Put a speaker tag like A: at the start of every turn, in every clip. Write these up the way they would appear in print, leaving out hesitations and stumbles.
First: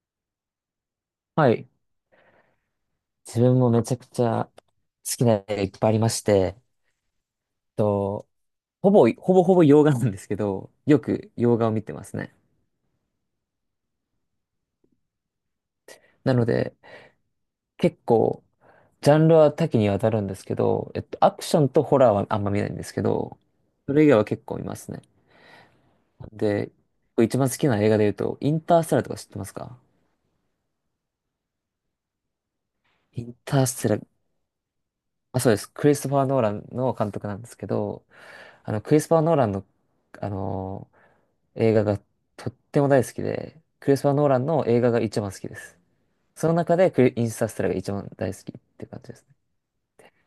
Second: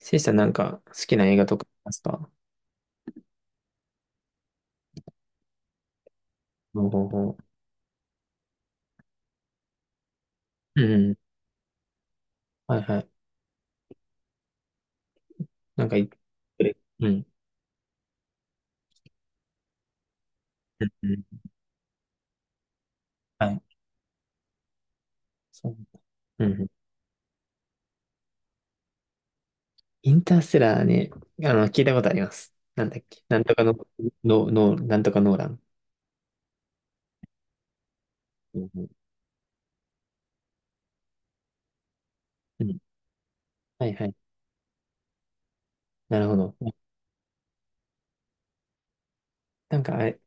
A: せいさん、なんか好きな映画
B: は
A: とかあ
B: い。
A: りますか？
B: 自分もめちゃくちゃ好きな映画いっぱいありまして、
A: ほうほうほ
B: と、ほぼほぼ洋画なんですけど、
A: う。うん
B: よ
A: うん。
B: く洋画を見てますね。
A: はいはい。なんかい、
B: なので、
A: うん。うん
B: 結構、ジャンルは多岐にわたるんですけ
A: う
B: ど、
A: ん。
B: アクションとホラーはあんま見ないんですけど、
A: はい。
B: それ以外は結構見ますね。
A: そう。うんうん。
B: で、一番好きな映画で言うと、インターステラーとか知ってますか？
A: インターステラーね、あの、聞いたことあります。なんだっけ。
B: イン
A: なんと
B: タ
A: か
B: ー
A: の、
B: ステラー、
A: の、の、なんとかノー
B: あ、
A: ラ
B: そうで
A: ン。
B: す。クリストファー・ノーランの監督なんですけど、
A: うんう
B: クリ
A: ん
B: ストファー・ノーランの、あの、映画がとっ
A: うん。
B: ても大好きで、
A: は
B: ク
A: い
B: リス
A: は
B: パー・
A: い。
B: ノーランの映画が一番好きです。
A: なるほ
B: その
A: ど。
B: 中でクリインスタステラが一番大好きって感じですね。
A: なんかあれ、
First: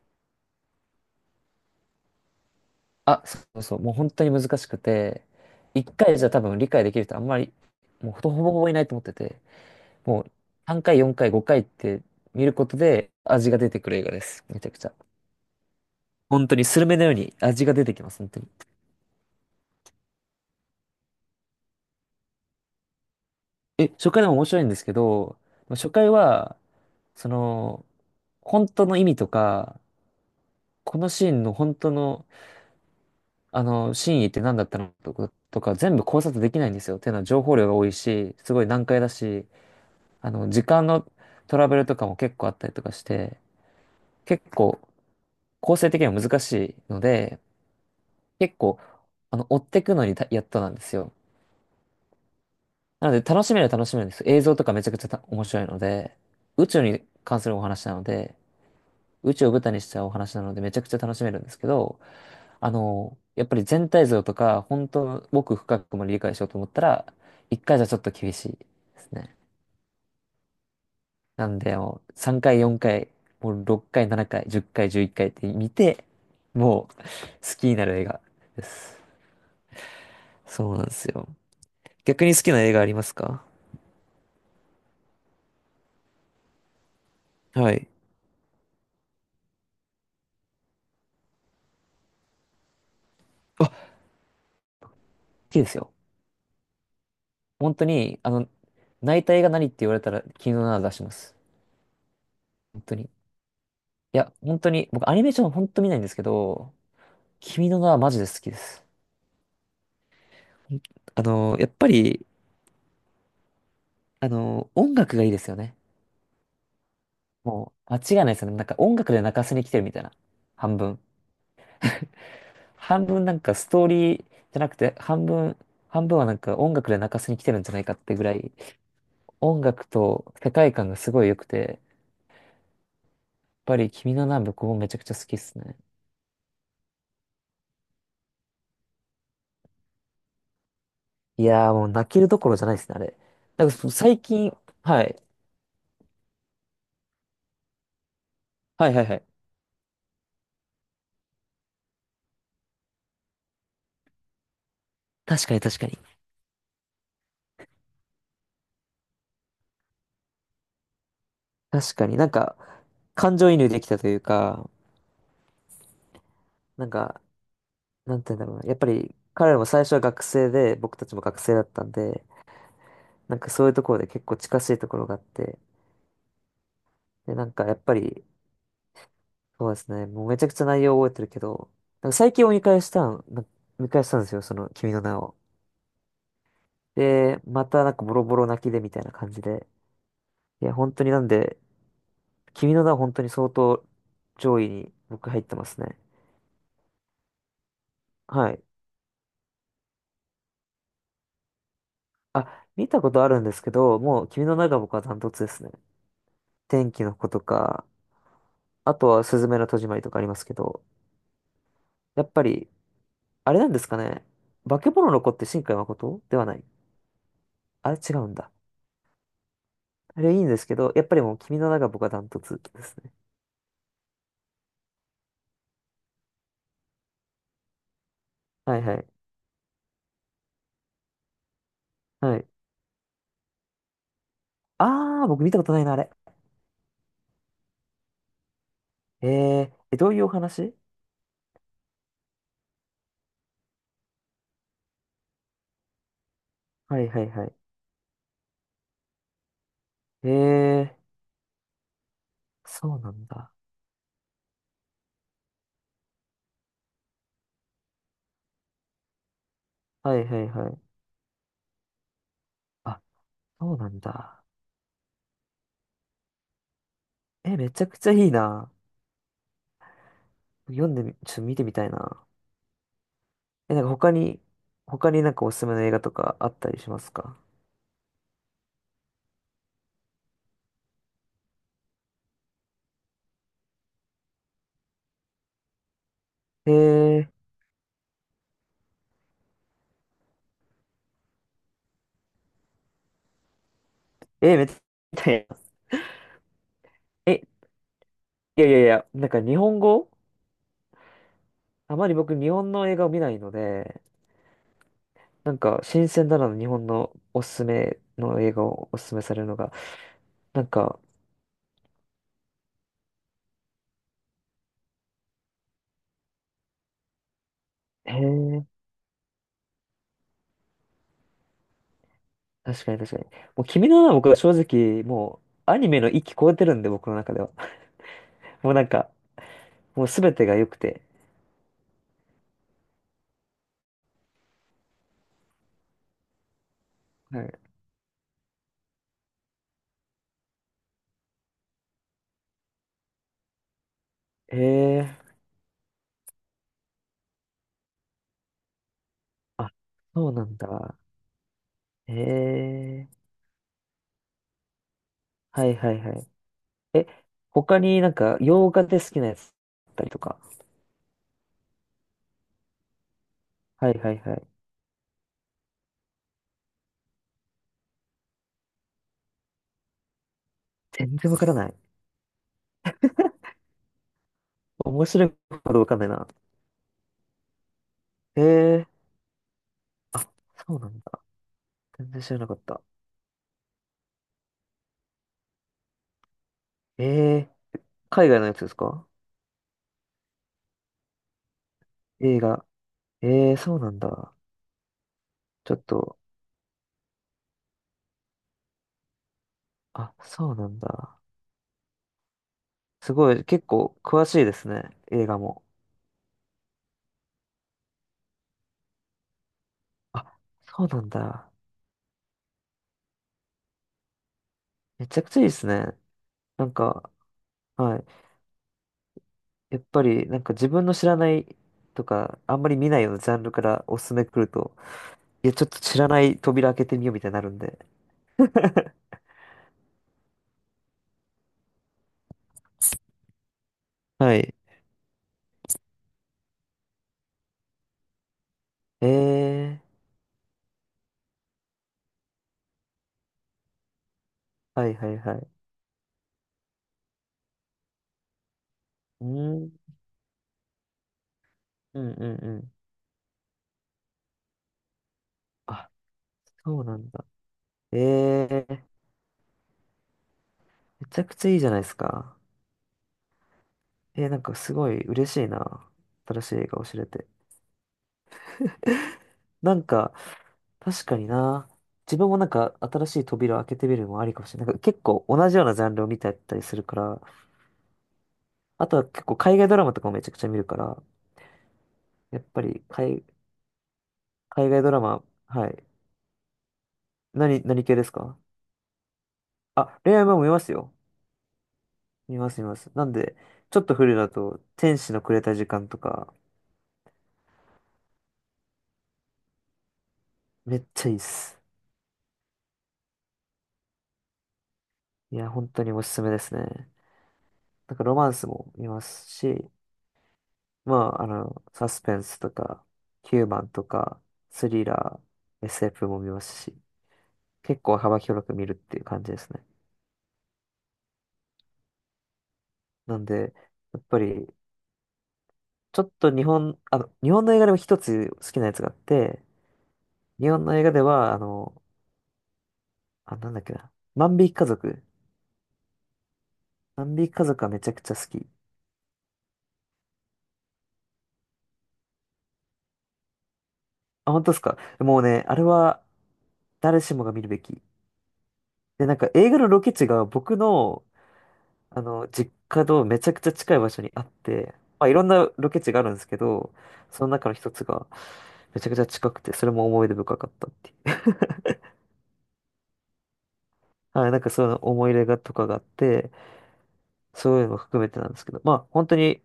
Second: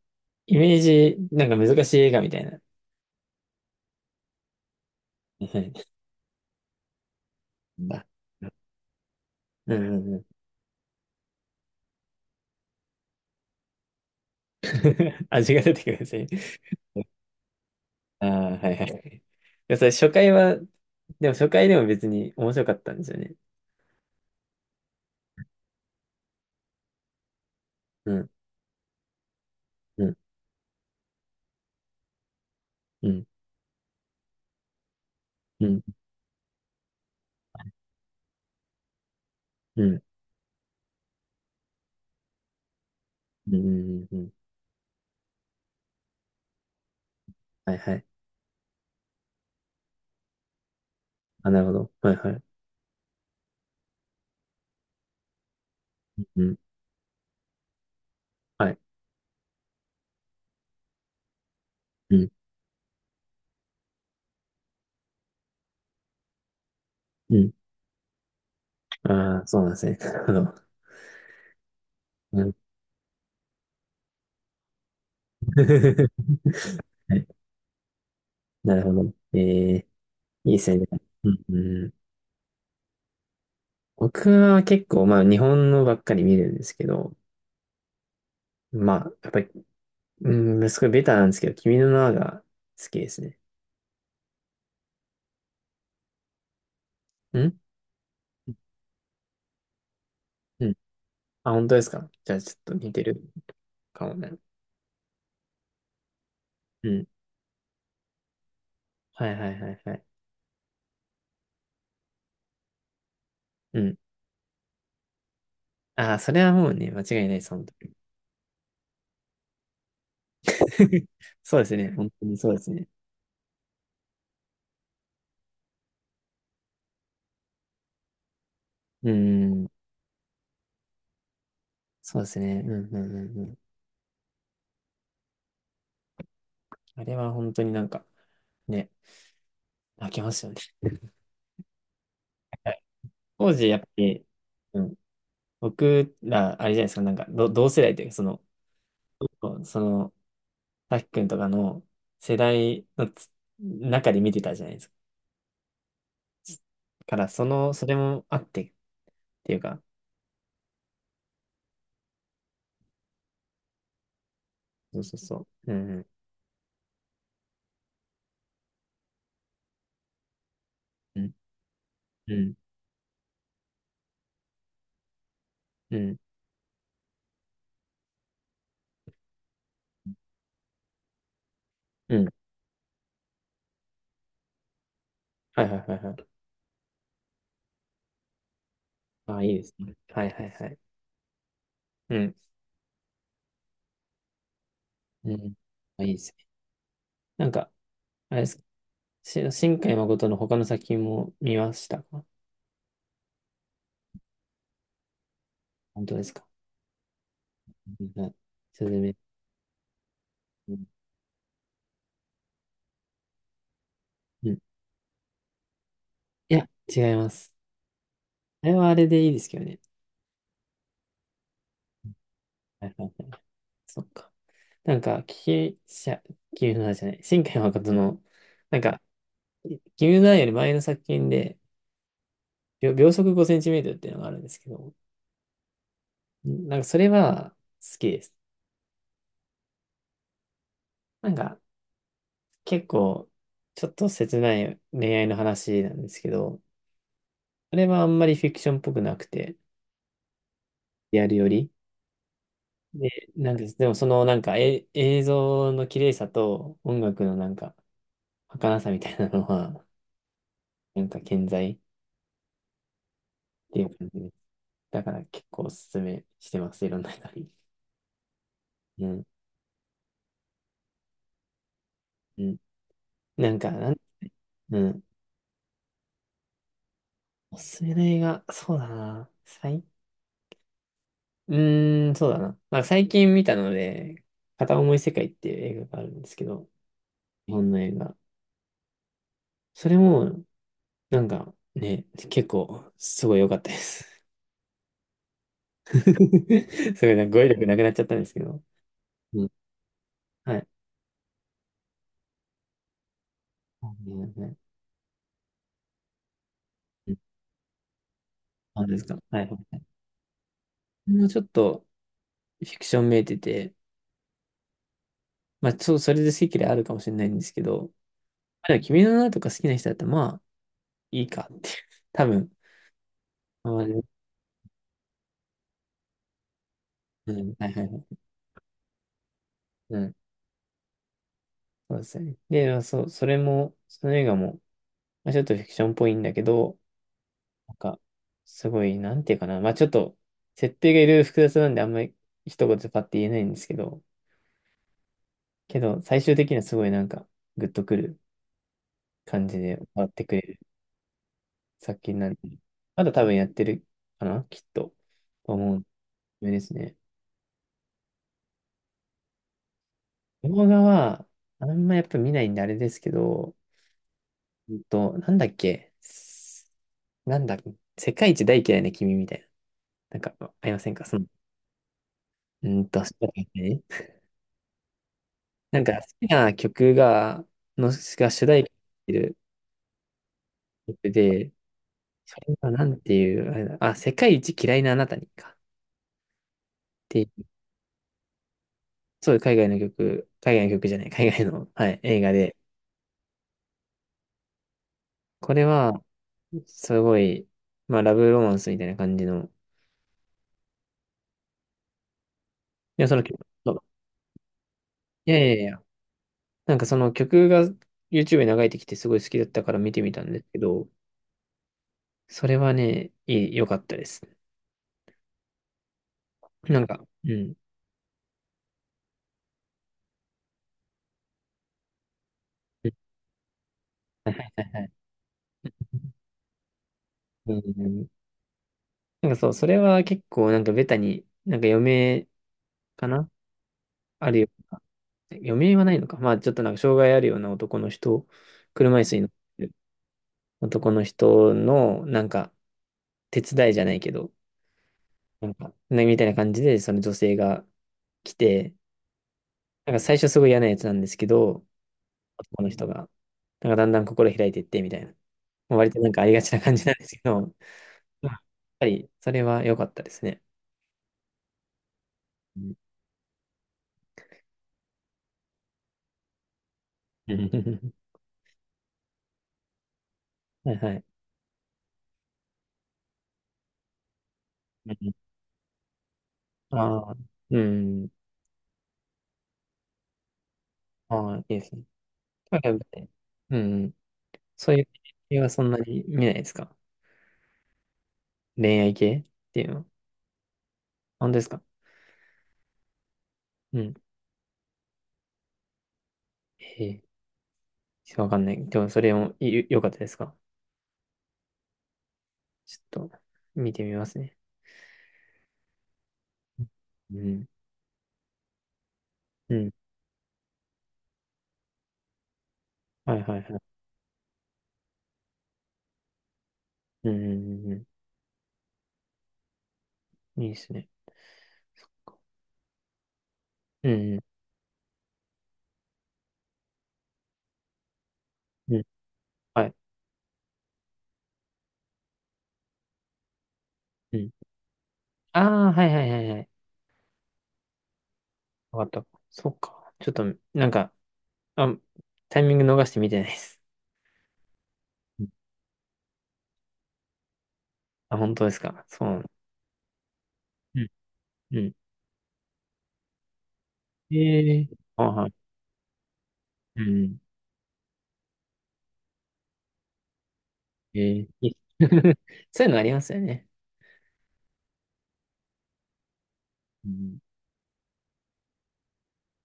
A: イメージ、なんか難しい映画みたいな。
B: あ、そうそう、もう本当に難しくて、
A: はい。
B: 一回じゃ多分理解できる人あんまり、
A: うん、あ、
B: もうほとほぼ ほぼいないと思ってて、
A: うんうんう
B: も
A: ん。
B: う3回、4回、5回って見ることで味が出てくる映画です。めちゃくちゃ。
A: 味が出てくるんですね。
B: 本当にスルメのように味が出てきます、
A: あ
B: 本当に。
A: あ、はいはい。いや、それ初回は、でも初回でも別に面白かったんですよね。
B: え、初回でも面白いんですけど、初回は、その、
A: うん、
B: 本当の意味とか、
A: うん、
B: このシーンの本当の
A: うん、
B: 真意って何だったのとか、
A: うん、
B: 全部考察できないんですよ。っていうのは情報量が多いし、すごい難解だし、
A: うん、
B: 時間のトラブルとかも結構あったりとかして、
A: うん、うん、うん。
B: 結構構成的には難しいので、
A: はいはい。
B: 結構、追ってくのにやっとなんですよ。
A: あ、なるほど。はいはい。
B: なので楽しめるんですよ。映像とかめちゃくちゃ面白いので、
A: うん、
B: 宇宙に関するお話なので、
A: はい。
B: 宇宙を舞台にしたお話なのでめちゃくちゃ楽しめるんですけど、
A: うん、
B: やっぱり全体像とか、本当の奥深くも理解しようと思ったら、
A: うん。
B: 1回じゃちょっと厳しいですね。
A: ああ、そうなんですね。なるほど。
B: なんで、もう3
A: うん。
B: 回、4回、もう6回、7回、10回、11回っかいって見 て、もう好
A: はい。
B: きになる映画で
A: なるほ
B: す。
A: ど。ええ、いいで
B: そ
A: す
B: うなん
A: ね。
B: ですよ。
A: うん、うん。
B: 逆に好きな映画ありますか？
A: 僕は結構、まあ、日本のばっかり見るんですけど、
B: はい。
A: まあ、やっぱり、うん、すごいベタなんですけど、君の名はが好きですね。
B: あ、好きですよ。
A: うん
B: 本当に、泣いた映画何って言われたら、君の
A: う
B: 名
A: ん。
B: は出します。
A: あ、本当ですか？じゃあ、ちょっと
B: 本
A: 似
B: 当
A: て
B: に。い
A: るかもね。
B: や、本当に、僕アニメーション本当見ないんですけど、
A: うん。
B: 君の名はマジで好きです。
A: はいはいはいはい。
B: やっぱり、
A: うん。
B: 音楽がいいですよね。
A: ああ、それはもうね、間違いないです、本当
B: も
A: に。
B: う、間違いないですよね。なんか音楽で泣かせに来てるみたいな。半分。
A: そうですね。本当にそうですね。
B: 半分なんかストーリーじゃなくて、半分はなんか音楽で泣かせに来てるんじゃないかってぐらい、
A: う
B: 音
A: ん。
B: 楽と世界観がすごい良くて、やっ
A: そうですね。うんうんうんうん。
B: ぱり君の名は僕もめちゃくちゃ好きですね。
A: あれは本当になんか、ね、泣けますよね。
B: いやーもう泣けるどころじゃ
A: は
B: ない
A: い。
B: ですね、あれ。
A: 当
B: な
A: 時
B: んか
A: やっぱ
B: 最
A: り、
B: 近、
A: うん、
B: はい。
A: 僕ら、あれじゃないですか、なんか、同世代というか、その、
B: はいはいはい。
A: その、さきくんとかの世代の中で見てたじゃないですか。
B: 確かに確かに。
A: だから、その、それもあってっていうか、
B: 確かになんか、感情移入できたというか、
A: そうそうそう。うん
B: なんか、なんて言うんだろうな。やっぱり彼らも最初は学生で、僕たち
A: う
B: も
A: ん
B: 学生だったんで、
A: うん
B: なんかそういうところで結構近しいところがあって、
A: うん
B: で、なんかやっぱり、そうですね、もうめちゃくちゃ内容覚えてるけど、なん
A: う
B: か
A: んう
B: 最近
A: ん。
B: を見返したんですよ、その君の名を。
A: はいはいはいはい。
B: で、またなんかボロボロ泣きでみたいな感
A: あ
B: じ
A: あ、いいで
B: で。
A: すね。はいはいは
B: いや、
A: い。
B: 本当になんで、
A: うん。
B: 君の名は本当に相当上位に僕
A: う
B: 入っ
A: ん。
B: てますね。
A: あ、いいですね。なんか、あれで
B: は
A: すか。
B: い。
A: 新海誠の他の作品も見ましたか？
B: あ、見たことあるんですけど、もう君の名が僕はダントツですね。
A: 本当ですか？
B: 天気の子とか、
A: はい。すず
B: あと
A: め。
B: は、すずめの戸締まりとかありますけ
A: う
B: ど、
A: ん。
B: やっぱり、あれなんですかね。
A: うん。
B: 化け物の子って新海誠では
A: い
B: ない。
A: や、違います。
B: あれ違うんだ。
A: あれはあれでいいですけどね。
B: あれいいんですけど、やっぱりもう君の名が僕はダントツで
A: はい
B: す
A: は
B: ね。
A: いはい。そっか。なんか、聞き、しゃ、君の名じゃない。新海誠の、
B: は
A: なん
B: いは
A: か、
B: い。
A: 君の名より前の作品で、
B: はい。
A: 秒、秒速5センチメートルっていうのがあるんですけど、
B: あー、僕見たことないな、あれ。
A: んなんか、それは好きです。
B: ええ、どういうお話？
A: なんか、結構、ちょっと切ない恋愛の話なんですけど、
B: はいはいは
A: あれはあんまりフィクションっぽくなくて、
B: い。えー、
A: リアルより。
B: そう
A: で、
B: なんだ。
A: なんです。でも、そのなんか、え、映像の綺麗さと音楽のなんか、儚さみたいなのは、
B: はいはいはい。
A: なんか健在っ
B: あ、そう
A: てい
B: な
A: う
B: ん
A: 感じです。
B: だ。
A: だから結構おすすめしてます、いろんな人に。
B: え、めちゃくちゃいいな。
A: うん。
B: 読んでみ、ちょっと見てみたいな。
A: うん。なんか、
B: え、なんか
A: なん、うん。
B: 他になんかおすすめの映画とかあったりしますか？
A: おすすめの映画、そうだな。最、う、そうだな。まあ、最近見たので、片思い世界っていう映画があるんですけど、
B: えー
A: 日本の映画。それも、なんかね、結構、すごい良かったです。
B: え、めっちゃ、
A: すごい、なんか
B: え、
A: 語彙力なくなっちゃったんですけど。
B: いやいやいや、なんか
A: うん、
B: 日本語
A: はい。
B: あまり僕日本の映画を見ないの
A: はは
B: で、
A: い。
B: なんか新鮮だなの日本
A: う
B: の
A: ん、
B: おすすめの映画
A: あ、
B: を
A: で
B: お
A: す
B: すす
A: か。
B: めさ
A: は
B: れる
A: い。
B: のが、なんか、
A: もうちょっとフィクションめいてて、まあ、そう、それで好き嫌いあるかもしれないんですけど、ま
B: へえ、
A: あでも君の名はとか好きな人だったら、まあ、いいかっていう。多分。
B: 確かに確かに。もう
A: まあまあ
B: 君
A: ね。
B: の名は僕は正直、もうアニメの域超えてるんで、僕の
A: う
B: 中では。
A: ん。はいはいはい。
B: もうなんか、
A: う
B: もう
A: ん。
B: すべてが良くて。
A: そうですね。で、まあそう、それも、その映画も、まあ、ちょっとフィクションっぽいんだけど、
B: はい。
A: なんか、すごい、なんていうかな。まあ、ちょっと、設定がいろいろ複雑なんで、あんまり一言でパッて言えないんですけど、
B: へえ、
A: けど、最終的にはすごいなんか、グッとくる感じ
B: あ、
A: で終わって
B: そ
A: く
B: う
A: れ
B: なん
A: る
B: だ。
A: 作
B: へ
A: 品なんで、ま
B: え、
A: だ多分やってるかな、きっと。と
B: はい
A: 思う。
B: はいはい。
A: ですね。
B: え、他になんか洋画で好きなやつだったりとか。
A: 動画は、あんまやっぱ見ないんであれですけど、
B: はいはいはい。
A: なんだっけ、す、なんだ、世界一大嫌いな君みたいな。なんか、ありませんか
B: 全
A: その、
B: 然わからない。
A: 主題歌ね。
B: 面白いこと
A: なん
B: わ
A: か
B: かんない
A: 好
B: な。
A: きな曲が、の、が
B: え
A: 主題歌
B: えー。
A: になってる
B: あ、そうなん
A: 曲
B: だ。
A: で、
B: 全然知
A: そ
B: らなか
A: れ
B: っ
A: は
B: た。
A: なんていう、あれだ、あ、世界一嫌いなあなたにか。っ
B: え
A: ていう。
B: えー。海外のやつですか？
A: そう、海外の曲、海外の曲じゃない、海外の、はい、映画
B: 映
A: で、
B: 画。ええー、そうなんだ。
A: これ
B: ちょっ
A: は、
B: と、
A: すごい、まあ、ラブロマンスみたいな感じの、い
B: あ、そうなんだ。
A: や、
B: す
A: その
B: ごい、
A: 曲、
B: 結
A: そう、
B: 構詳しいですね。映
A: いや
B: 画
A: いやい
B: も。
A: や、なんかその曲が YouTube に流れてきてすごい好きだったから見てみたん
B: あ、
A: ですけ
B: そう
A: ど、
B: なんだ。
A: それはね、いい、良かったです。
B: めちゃくちゃいいですね。なん
A: なんか、
B: か、
A: うん。
B: はい。やっぱり、なんか自分の知らないとか、あんまり見ないようなジャンルからおすすめ来
A: は
B: る
A: い
B: と、
A: はい。
B: いや、ちょっと知らない扉開けてみようみたいになる
A: う
B: んで。
A: ん。 なんかそう、それは結構なんかベタに、なんか余命かな、あ
B: は
A: るよ
B: い。
A: うな。余命はないのか。まあちょっとなんか障害あるような男の人、車椅
B: え
A: 子に乗って
B: えー。
A: 男の人の、なんか、手伝いじゃないけど、
B: はいはいは
A: な
B: い。
A: んか、ねみたいな感じで、その女性が来て、
B: うん、
A: なんか最初すごい嫌なやつなんですけど、
B: うんうんう
A: 男の
B: ん。
A: 人が、なんかだんだん心開いていって、みたいな。まあ
B: あ、
A: 割となんかありがちな感
B: そう
A: じなん
B: な
A: で
B: ん
A: すけ
B: だ。
A: ど、うん、
B: ええ
A: や
B: ー、
A: っぱり、それは良かったですね。
B: めちゃくちゃいいじゃないですか。
A: うん
B: えー、なんかすごい嬉しいな。新しい映画を知れて。
A: うん。
B: なんか、
A: はいはい。
B: 確かにな。自分もなんか新しい扉を開けてみるのもありかもしれない。なんか
A: う
B: 結
A: ん。
B: 構同じようなジャンルを見てたりするか
A: ああ、
B: ら、
A: うん。
B: あとは結構海外ドラマとかもめちゃくちゃ見るから、
A: ああ、いいですね。
B: やっ
A: なん
B: ぱ
A: かやっ
B: り
A: ぱり、うん。
B: 海
A: そうい
B: 外
A: う
B: ドラマ、
A: 系はそ
B: は
A: んな
B: い。
A: に見ないですか？
B: 何系ですか？
A: 恋愛系っていうのは。
B: あ、恋愛も見ますよ。
A: 本当ですか？
B: 見ます見ます。なんで、ち
A: う
B: ょっ
A: ん。
B: と古いだと、天使のくれた時間とか、
A: へえ、ちょっとわかんない。でも、それもい良かったですか？
B: めっちゃいいっす。
A: ちょっと、見てみますね。
B: いや、本当におすすめですね。
A: うん。
B: なんかロマンスも見ます
A: う
B: し、
A: ん。
B: まあ、サスペンスとか、
A: はいは
B: ヒ
A: い
B: ュー
A: はい。
B: マンとか、スリラー、SF も見ますし、
A: うん。うんうん
B: 結
A: う
B: 構幅広く見るっていう感じですね。
A: ん。いいですね。
B: なんで、
A: う
B: やっ
A: ん。
B: ぱり、ちょっと日本の映画でも一つ好きなや
A: う
B: つ
A: ん。
B: があって、
A: はい。
B: 日本の映画では、あ、なんだっけな、
A: うん。
B: 万引き家族。
A: ああ、はいはいはいはい。
B: 万引き家族はめちゃくちゃ好き。
A: わかった。そっか。ちょっと、なんか、あ、タイミング逃して見てないです。
B: あ、本当ですか。もう
A: うん。
B: ね、あれは誰しもが見るべき。
A: あ、本当ですか。そ
B: で、
A: う
B: なん
A: なんだ。
B: か映画のロケ地が僕
A: うん。
B: の、
A: うん。
B: 実家とめちゃくちゃ近い場所にあっ
A: ええ、
B: て、
A: あ、
B: まあ、いろ
A: は
B: ん
A: い。
B: なロケ地があるんですけど、
A: うん。
B: その中の一つがめちゃくちゃ近くて、それも思い出深かったってい
A: え
B: う。
A: えい、 そういうのありますよね。
B: はい、なんかそういうの思い入れがとかがあって、
A: うん。
B: そういうのも含めてなんですけど、まあ本当に、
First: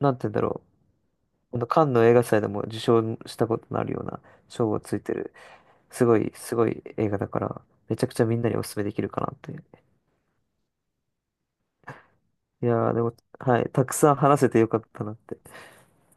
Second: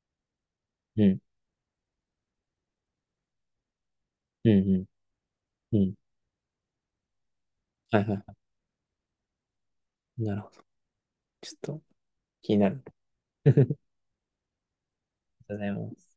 B: なんて言うんだろ
A: うん。
B: う、このカンヌ映画祭でも受賞したことのあるような
A: うん。
B: 賞
A: う
B: をつい
A: ん。
B: てる、
A: うん。
B: すごい、すごい映画だから、め
A: はい
B: ちゃ
A: は
B: く
A: い
B: ちゃみ
A: は
B: んなにお勧めできるかなという。
A: い。なるほど。ちょっと、気に
B: い
A: なる。
B: やー、でも、はい。たくさん話せてよかったなって。
A: とうございます。